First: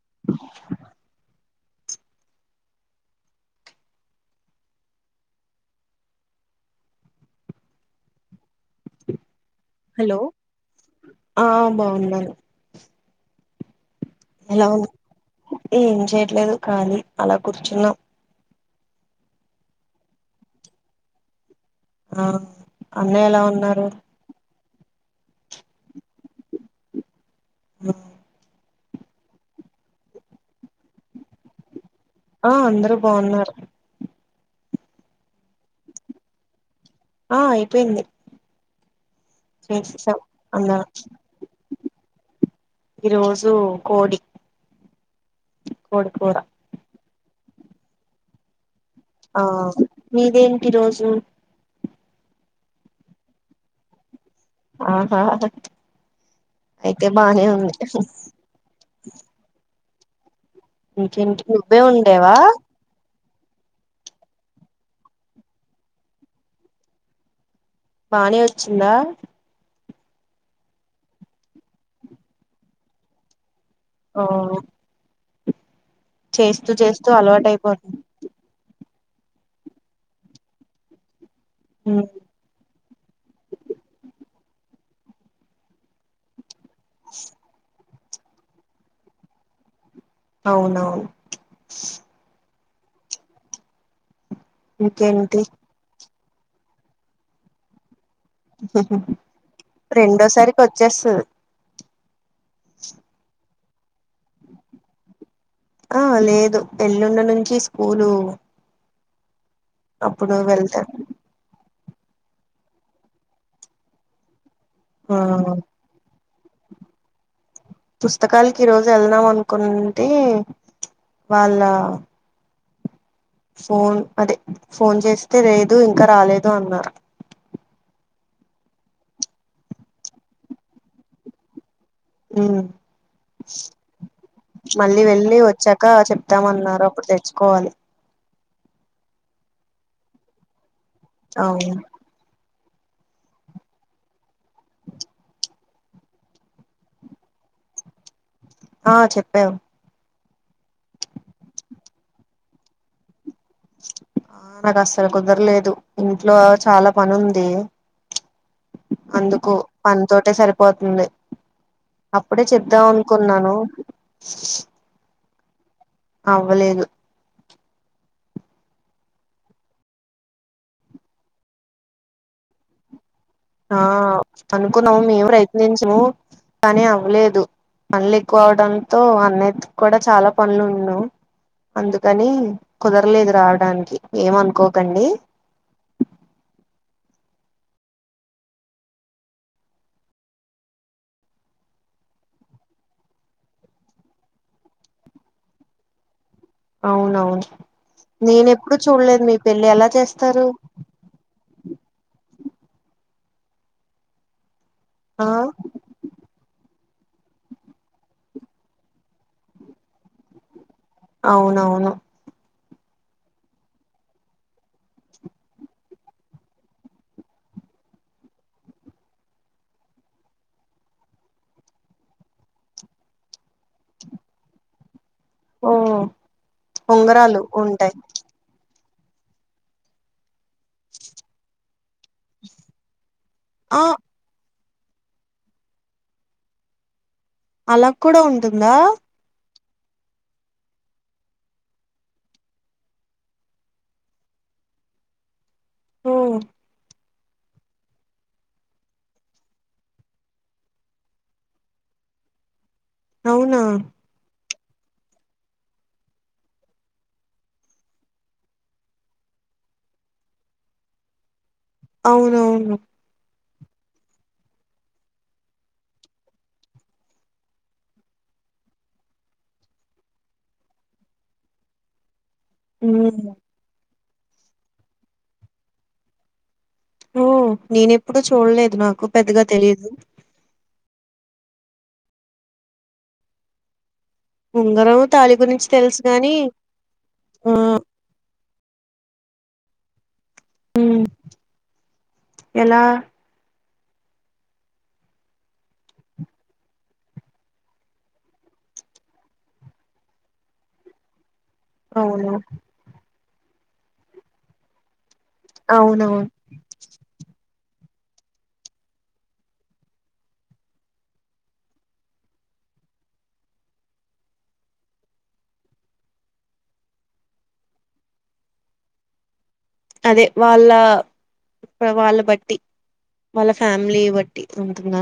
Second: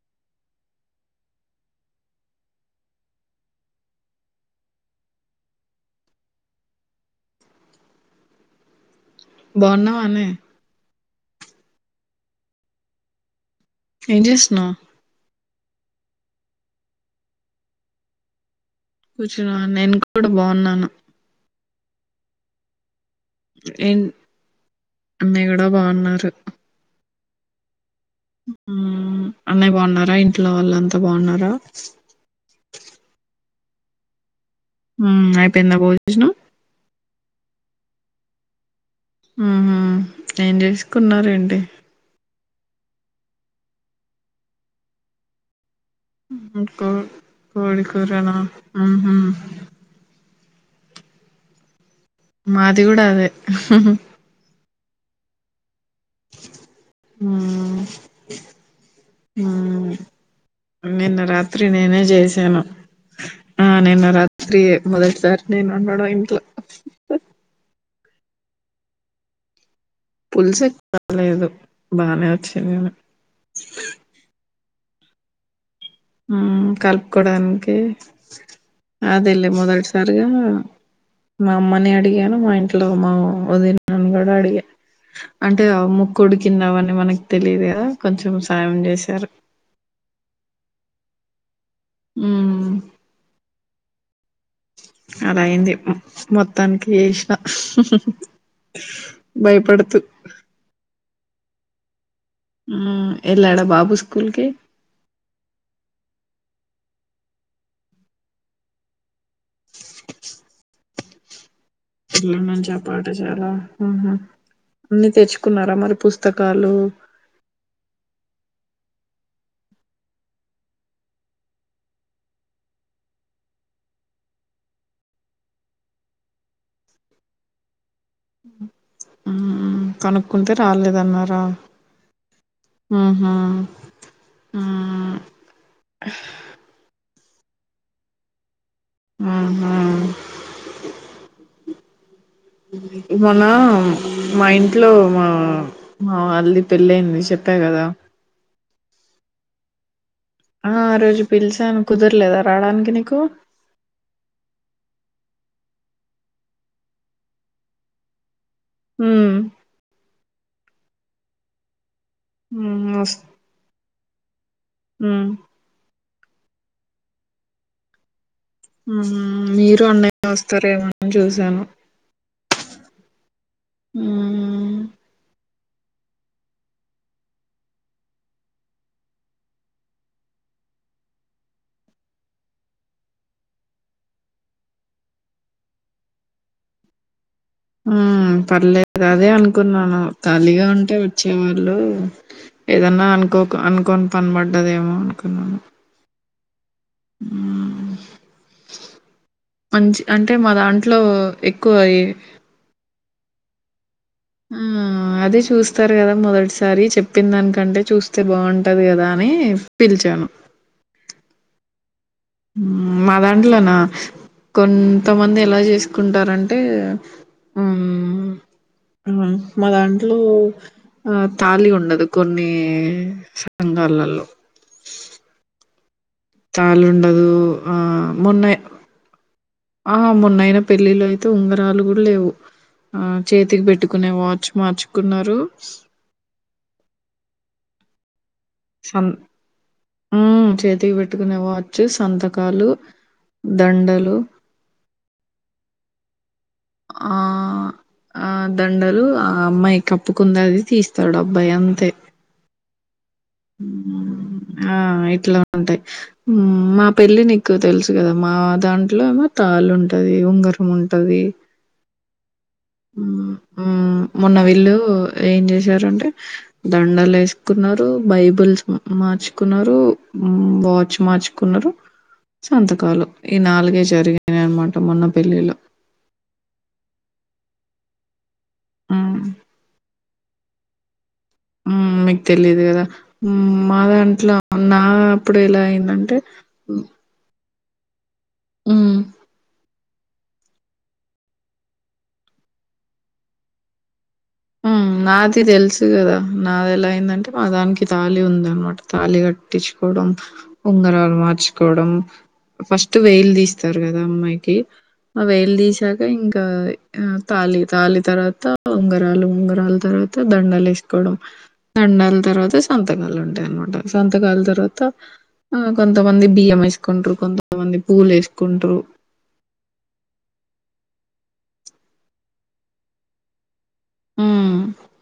[inaudible] Hello బావున్నవానే ఆ బావుండాను ఏం చేస్తున్నావ్ ఉ ఏం చేయట్లేదు ఖాళి అలా కూర్చున్నాం కూర్చున్నా నేను కూడా బాగున్నాను ఆ అన్నయ్య ఎలా ఉన్నారు ఏం అన్నయ్య కూడా బాగున్నారు ఆ హూఅన్నయ్య బాగున్నారా ఇంట్లో వాళ్ళు అంతా బాగున్నారా ఆ అందరూ బాగున్నారు హ్మ్మ్ అయిపోయిందా భోజనం ఆ అయిపోయింది మ్మ్హ. చేస్తావ్ ఏం అన్న చేసుకున్నారేంటి ఈ రోజు కోడి కోడి కూర ఉహూ కో కోడిికూరనా ఆ మీదేంటి ఈరోజు మాది కూడా అదే ఆహా అయితే బానే మ్మ్. ఉంది మ్మ్. నిన్న ఇంకేంటి రాత్రి నువ్వే నేనే ఉండేవా చేసాను ఆ నిన్న రాత్రి మొదటిసారి నిన్నున్నాడ ఇంట్లో బానే వచ్చిందా పుల్సె కాలేదు బాగానే వచ్చింది నేను ఆహ్ ఉమ్ చేస్తూ అలవాటు కలుపుకోవడానికి అయిపోతుంది అదేల్లే మొదటిసారిగా మా అమ్మని అడిగాను మా ఇంట్ ఇంట్లో మా వదినని కూడా అడిగా అంటే ముకుడి తిన్నావ అని మనకు తెలిదు కదా కొంచెం సాయం చేశారు అవునా మ్మ్ అలా ఇంకేంటి అయింది మొత్తానికి చేసిన భయపడుతూ రెండోసారికి వచ్చేస్తుది ఉమ్మ్ ఎల్లాడా బాబు స్కూల్కి ఆ లేదు ఎల్లుండి నుంచి స్కూలు అప్పుడు వెళ్తారు పిల్ల నుంచి ఆ పాట చాలా అన్ని ఆ తెచ్చుకున్నారా మరి పుస్త పుస్తకాలు పుస్తకాలకి ఈరోజు వెళ్దాం అనుకుంటే వాళ్ళ ఫోన్ అదే ఫోన్ చేస్తే లేదు ఇంకా రాలేదు అన్నారు మ్మ్ కనుక్కుంటే రాలేదన్నారా ఉమ్ హుహ్మ్ మళ్ళీ వెళ్ళి వచ్చాక చెప్తామన్నారు అప్పుడు తెచ్చుకోవాలి ఉహూ అవునండీ మన మా ఇంట్లో మా ఆ అల్లుడి పెళ్ళయింది చెప్పా కదా ఆ చెప్పావ్ ఆ ఆ రోజు పిలిచాను కుదరలేదా రావడానికి నీకు ఆ నాకు అస్సలు కుదరలేదు ఇంట్లో చాలా పని ఉంది ఉమ్ అందుకు పని తోటే సరిపోతుంది అప్పుడే చెప్త్దాం ఉమ్ అనుకున్నాను ఉం అవ్వలేదు ఉం మీరు అన్నయ వస్తారేమని చూశాను ఆ అనుకున్నాము మేము ప్రయత్నించము కానీ అవ్వలేదు పనులు ఎక్కువ అవడంతో అన్నిటి కూడా చాలా పనులు ఉన్నా అందుకని కుదరలేదు రావడానికి ఏమ అనుకోకండి ఉం పర్లేదు అదే అనుకున్నాను ఖాళీగా ఉంటే వచ్చేవాళ్ళు ఏదన్నా అను అనుకో అనుకోని పని పడదేమె అన్నుకున్నాను అవునవును నేను ఎప్పుడు చూడలేదు మీ పెళ్ళి ఎలా మంచి అంటే చేస్తారు మా దాంట్లో ఎక్కువ ఈ ఉం ఆ అదే చూస్తారు కదా మొదటిసారి చెప్పిన దానికంటే చూస్తే బాగుంటది కదా అని పిలిచాను అవునవును ఉం మా దాంట్లోనా కొంతమంది ఎలా చేసుకుంటారంటే ఉం ఉం మా దాంట్లో ఆ తాళి ఉండదు కొన్ని సంగాళ్ళల్లో ఓ తాలు ఉండదు ఉంగరాలు ఆ ఉంటాయి మొన్న ఆ హా మొన్నయిన పెళ్ళిలో అయితే ఉంగరాలు కూడా లేవు ఆ చేతికి ఆ పెట్టుకునే వాచ్ మార్చుకున్నారు అలా కూడా ఉంటుందా ఉం చేతికి పెట్టుకునే వాచ్ సంతకాలు దండలు ఓ ఆ ఆ దండలు ఆ అమ్మాయి కప్పుకుంది అది తీస్తాడు అబ్బాయి అంతే అవునా ఉం ఆ ఇట్లా ఉంటాయి మా పెళ్ళి నీకు తెలుసు కదా మా దాంట్లోను త తాళి ఉంటది ఉంగరం ఉంటది అవునవును.... ఉం మొన్న వీళ్ళు ఏం చేశారంటే దండలు వేసుకున్నారు బైబుల్స్ మార్చుకున్నరు వాచ్ మార్చుకున్నరు సంతకాలు ఉమ్ ఈ నాలుగే జరిగాయ అనమాట మొన్న పెళ్లిలో ఓ నేను ఎప్పుడు చూడలేదు నాకు హ్మ్. పెద్దగా తెలియదు ఉం మీకు తెలియదు కదా మాది అం అట్లా అన్న ఉంగరం తాళి అప్పుడు ఎలా గురించి తెలుసు అయిందంటే గాని ఆ ఉం ఉం ఎలా ఉం నాది తెలుసు కదా నాది ఎలా అయిందంటే మా దానికి తాళి ఉంది అనమాట తాళి కట్టించుకోడం ఉంగరాలు మార్చు కోడం అవును ఫస్ట్ వేయిల్ తీస్తారు కదా అమ్మాయికి ఆ వేలు తీశాక అవునవును ఇంకా తాళి తాళి తర్వాత ఉంగ రాలు ఉంగరాల తర్వాత దండలు వేసుకోవడం దండలు తర్వాత సంతకాలు ఉంటాయినమాట సంతకాల తర్వాత ఆ కొంతమంది బియ్యం వేసుకుంటారు కొంతమంది పూలు వేసుకుంటారు అదే వాళ్ళ వాళ్ళ బట్టి వాళ్ళ ఫ్యామిలీ బట్టి ఉమ్ ఉంటుంద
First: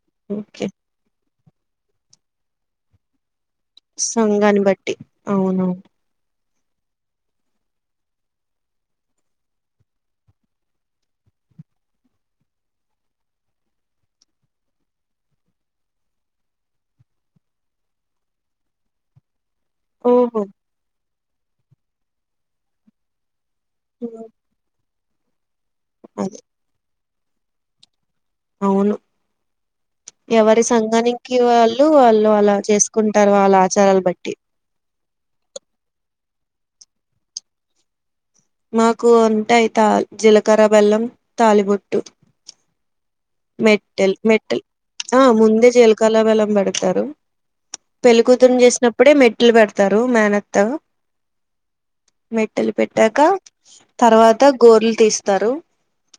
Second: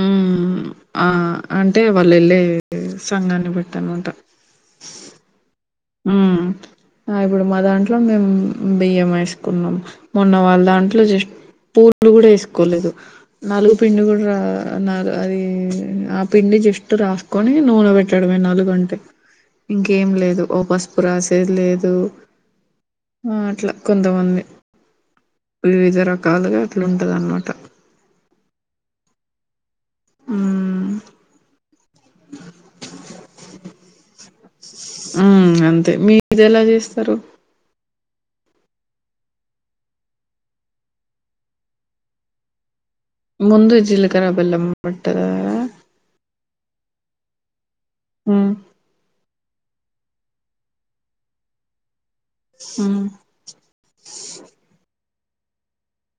ఉమ్ ఓకే ఆ అంటే వాళ్ళు వెళ్ళే సంఘాన్ని బట్టి ఇదన్న మాట సంఘాన్ని బట్టి అవునవును ఊ ఆ ఇప్పుడు మా దాంట్లో మేము బియ్యం వేసుకున్నాం మొన్న వాళ్ళ దాంట్లో జస్ట్ పూలు కూడా వేసుకోలేదు నలుగు పిండి కూడా రా న అది ఆ పిండి జస్ట్ రాసుకొని నూనే.. పెట్టడమే నాలుగుగంటే ఇంకేం ఓహో లేదు ఓ పసుపు రాసేది లేదు ఆ అట్లా హ్మ్. కొంతమంది వివిధ అదే రకాలుగా అట్లుంటది అన్నమాట అవును ఎవరి హ్మ్ సంఘనికి వాళ్ళు వాళ్ళు అలా చేసుకుంటరు వాళ్ళ ఆచారాలు బట్టి ఆ అంతే మీది ఎలా చేస్తారు మాకు ఉంటాయి తా జీలకర్ర బెల్లం తాలిబొట్టు ముందు మెట్టెల్ జీలకర్ర మెట్టల్ బెల్లం ఆ పట్టదా ముందే జీలకర్ర బెల్లం పెడతారు హ్మ్ పెళ్లికూతురు చేసినప్పుడే మెట్లు పెడతారు మేనత్త మెట్టలు హ్మ్ పెట్టాక తర్వాత గోర్లు తీస్తరు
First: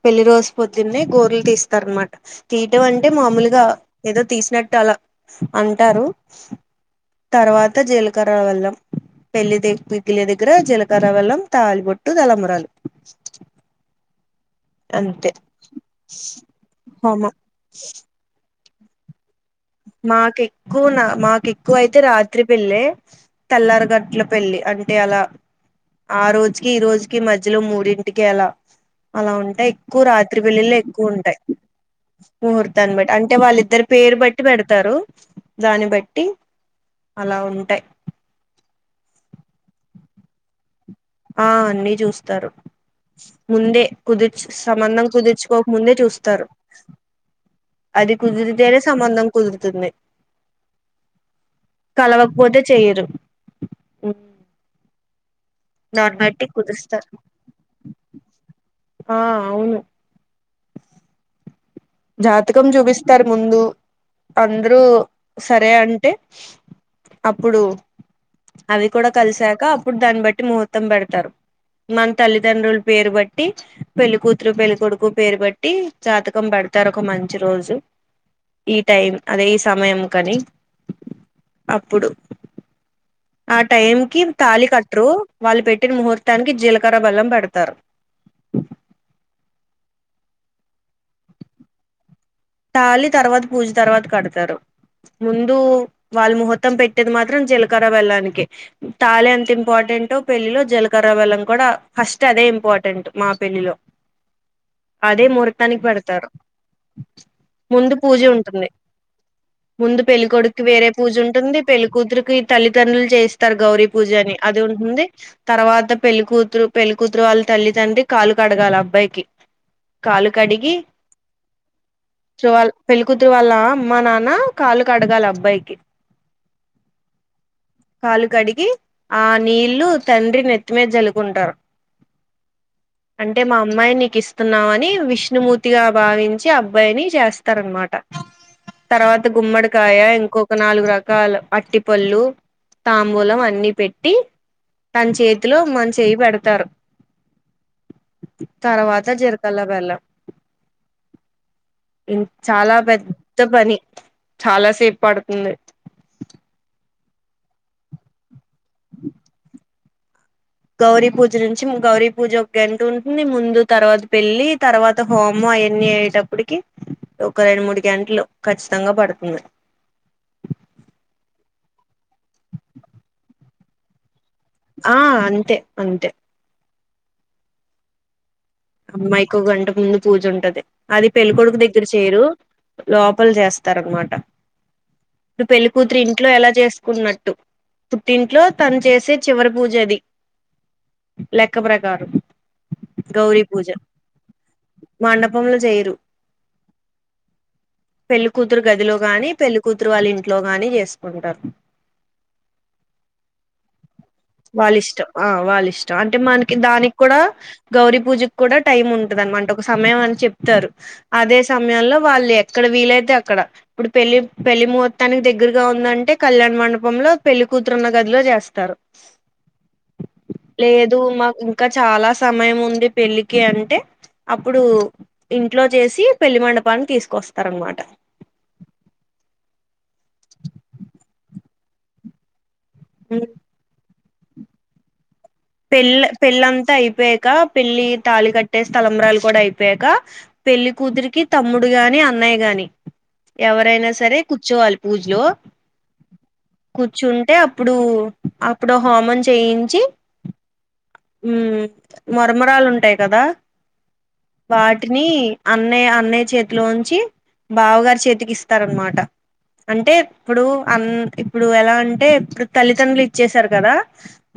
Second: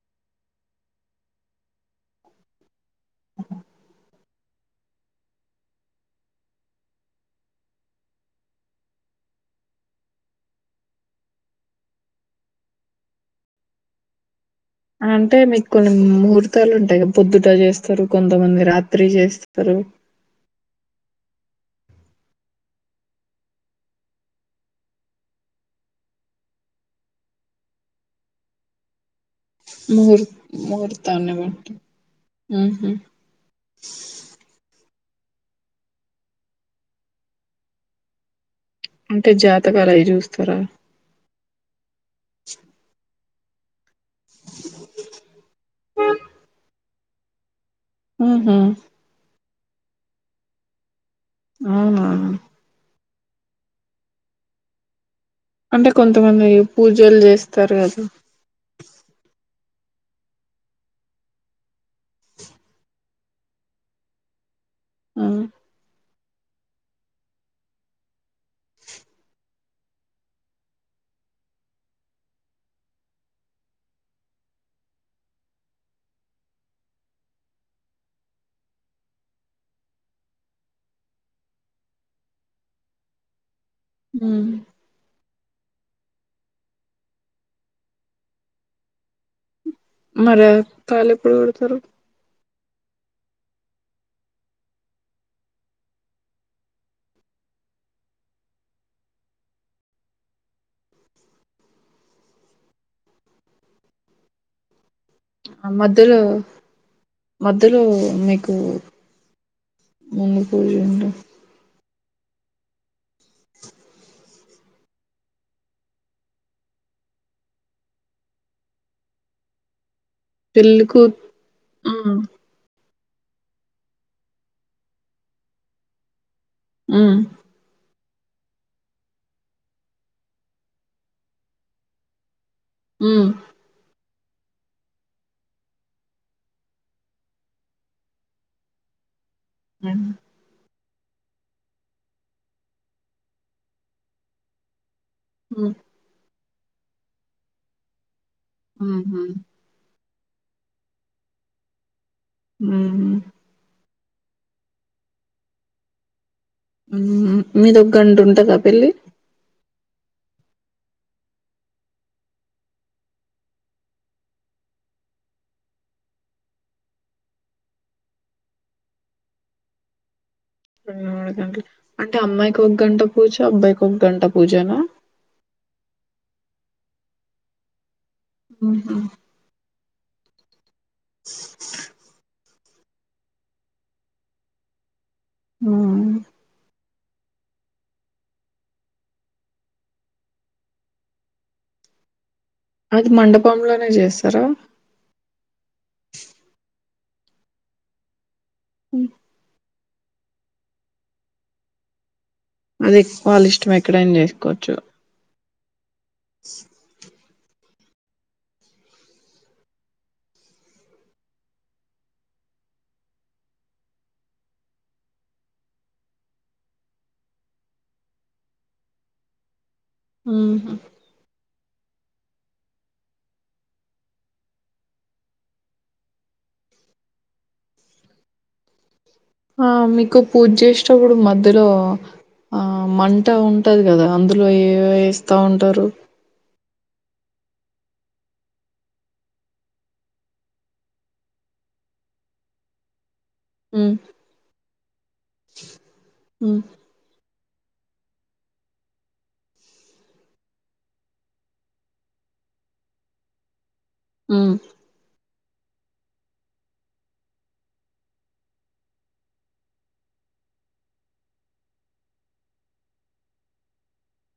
పెళ్లి రోజు పొద్దున్న గోర్లు తీస్తారునమాట తీయడం అంటే మామూలుగా ఏదో తీసినట్టు అలా అంటారు తర్వాత జీలకర్ర బెల్లం పెళ్లి పిగిలి దగ్గర జీలకర్ర బెల్లం తాలిబొట్టు తలంబ్రాలు [inaudible] అంటే మీకు కొన్ని ముహూర్తాలు ఉంటాయి కదా హోమం పొద్దుట చేస్తారు కొంతమంది రాత్రి చేస్తారు మాకి ఎక్కునా మాకి ఎక్కువైతే రాత్రి పెళ్ళి తెల్లారు గంటల పెళ్లి అంటే అలా ఆ రోజుకి ఈ రోజుకి మధ్యలో మూడింటికి ఎలా అలా ఉంటాయి ఎక్కువ ముహూర్ రాత్రి పెళ్లిళ్లు ఎక్కువ ముహూర్తాన్ని ఉంటాయి బట్టి ఊహు ముహూర్తాన్ని బట్టి అంటే వాళ్ళిద్దరు పేరు బట్టి పెడతారు దాన్ని బట్టి అలా ఉంటాయి అంటే జాతకాలు అవి చూస్తారా ఆ అన్ని చూస్తారు ముందే కుదుర్చు సంబంధం కుదిర్చుకోకముందే చూస్తారు అది ఊహు కుదిరితేనే సంబంధం కుదురుతుంది అవునా కలవపోతే చెయరు అంటే దాన్ని బట్టి కొంతమంది కుదుస్తారు పూజలు చేస్తారు కదా ఆ అవును జాతకం చూపిస్తారు ముందు అందరూ ఆ సరే అంటే అప్పుడు అవి కూడా కలిసాక అప్పుడు దాన్ని బట్టి ముహూర్తం పెడతారు మన తల్లిదండ్రుల పేరు బట్టి పెళ్లికూతురు పెళ్లికొడుకు పేరు బట్టి జాతకం పెడతారు ఒక మంచి రోజు ఈ టైం అదే ఈ సమయం కని అప్పుడు ఆ టైం కి ఉమ్ తాళి కట్టరు వాళ్ళు పెట్టిన ముహూర్తానికి జీలకర్ర బెల్లం పెడతారు మరి తాళి ఎప్పుడు కడతారు తాలి తర్వాత పూజ తర్వాత కడతారు ముందు వాళ్ళు ముహూర్తం పెట్టేది మాత్రం జీలకర్ర బెల్లానికి తాలి అంత ఇంపార్టెంట్ ఇంపార్టెంట్ పెళ్ళలిలో జీలకర్ర బెల్లం కూడా ఫస్ట్ అదే ఇంపార్టెంట్ మా పెళ్లిలో [inaudible] అదే ఆ ముహూర్తానికి మధ్యలో పెడతారు మధ్యలో ముందు పూజ మీకు ఉంటుంది ముందు పెళ్ళికొడుకి వేరే పూజ ఉంటుంది పె పెళ్లికూతురుకి తల్లిదండ్రులు చేస్తారు గౌరీ పూజ అని అది ఉంటుంది తర్వాత పెళ్లికూతురు పెళ్ళకూతురు వాళ్ళు తల్లి తండ్రి కాలు కడగాలలి అబ్బాయికి [inaudible] కాలు కడిగి పెళ్ళికూ ఉమ్ చవాల పెళ్ళ కూతురు వాళ్ళ అమ్మా నాన్న కాళ్లు క అడగాలి అబ్బాయికి హూ కాలు కడిగి ఆ నీళ్లు తండ్రి నెత్తిమేద జలుకుంటారు ఉమ్ అంటే మా అమ్మాయి నీకు ఇస్తున్నావ అని విష్ణుమూర్తిగా భావించ చ్చి అబ్బాయిని చేస్తారనమాట తర్వాత గుమ్మడికాయ ఇంకొక నాలుగు రక ల అరటిపళ్ళు తాంబూలం అన్ని పెట్టి తన చేతిలో ఉమ్ మ చేయి పెడతారు ఉమ్ తర్వాత ఉమ్ జరకాల బెల్లం ఇం చాలా ఉమ్ పెద్ద పని చాలాసేపు పడుతుంది మీదొ గంట ఉంటందా పెళ్లి గౌరీ పూజ నుంచి గౌరీ పూజ ఒక గంట ఉంటుంది ముందు తర్వాత పెళ్ళలి తర్వాత హోమ ఎన్ని అయ్యేటప్పటికి ఒక రెండు మూడు గంటలు కఖచ్చితంగా పడుతుంది మూడు గంటలు అంటే అమ్మాయికి ఒక గంట పోచు అబ్బాయికి ఒక గంట పూజనా ఆ అంతే అంతే ఉహు అమ్మాయికి గంట ముందు పూజ ఉంటది అది పెళ్ళికొడుకు దగ్గర చేయరు లోపల చేస్తార అనమాట ఇప్పుడు పెళ్లికూతురు ఉమ్ ఇంట్లో ఎలా చేస్త కున్నట్టు పుట్తింట్లో తను చేసే చివరి పూజది లెక్క ప్రకారం అది గౌరీ మండప పూజ మండపముంలో చేయరు పెళ్లి కూతురు గదిలో మ్. గాని పెళ్లికూతురు పత్ర వాళ్ళు ఇంట్లో గాని చేసుకుంటారు అది వాల ఇష్టం ఎక్కడైనా చేసుకోవచ్చు వాల ఇష్టం అంటే మనకి దానికి కూడా గౌరీ పూజ కూడా టైమ్ ఉంటందినమాట ఒక సమయం అని చెప్తారు అదే సమయంలో వాళ్ళు ఎక్కడ వీలైతే అక్కడ ఇప్పుడు పెళ్లి పెళ్లి ముహూర్తానికి దగ్గరగా ఉందంటే కళ్యాణ్ మండపంలో పెళ్లి కూతురున్న గదిలో వస్తారు [inaudible] ఉహు లేదు మాకు ఇంకా చాలా సమయం ఉంది పెళ్ళికి అంటే అప్పుడు ఇంట్లో చేసి పెళ్లి మండపాన్ని తీసుకొస్తార అనమాట [unintelligible] ఆ మీకు పూజ చేసేటప్పుడు మధ్యలో ఆ మంట ఉంటది కదా అందులో ఏ పెళ్లి పెళ్లంతా అయిపోయాక పెళ్ళలి తాళి కట్టే స్లంబరాలు కూడా అయిపోయాక పెళ్లి కూతురికి తమ్ముడు గాని అన్నయ్య గాని ఎవరైనా ఉమ్ సరే కూర్చోవాలి పూజలో ఉమ్ కూర్చుంటేప్పు ఇప్పుడు అప్పుడు హోమం చేయించి ఉ మరమరాలు ఉంటాయి కదా ఉమ్ వాటిని అన్నయ్య అన్నయ్య చేతిలోంచి బావగారు చేతికి ఇస్తారనమాట అంటే ఇప్పుడు అన్ ఇప్పుడు ఎలా అంటే ఇప్పుడు తల్లిదండ్రులు ఇచ్చసారు కదా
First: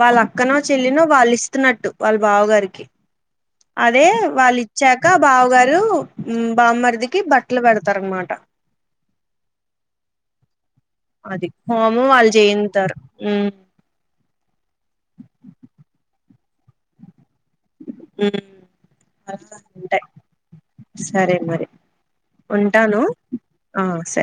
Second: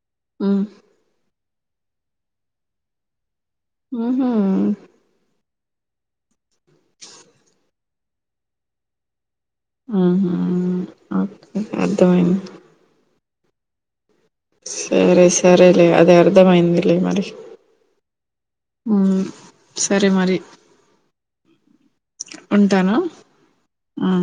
వాళ్ళ అక్కను ఉమ్ వాళ్ళు ఇస్తున్నట్టు వాళ్ళ బావ గారికి అదే ఉహు వాళ్ళు ఇచ్చాక బావ గారి బామ్మమరిదికి బట్టలు పెడతారు అనమాట ఉహు అది ఓకే హోమ వాళ్ళు అర్థమైంది చేయితారు మ్ సరే సరేలే అదే అర్థమైందిలే మరి మ్మ్ మ్ అలా సరే మరి సరే మరి ఉంటాను ఆ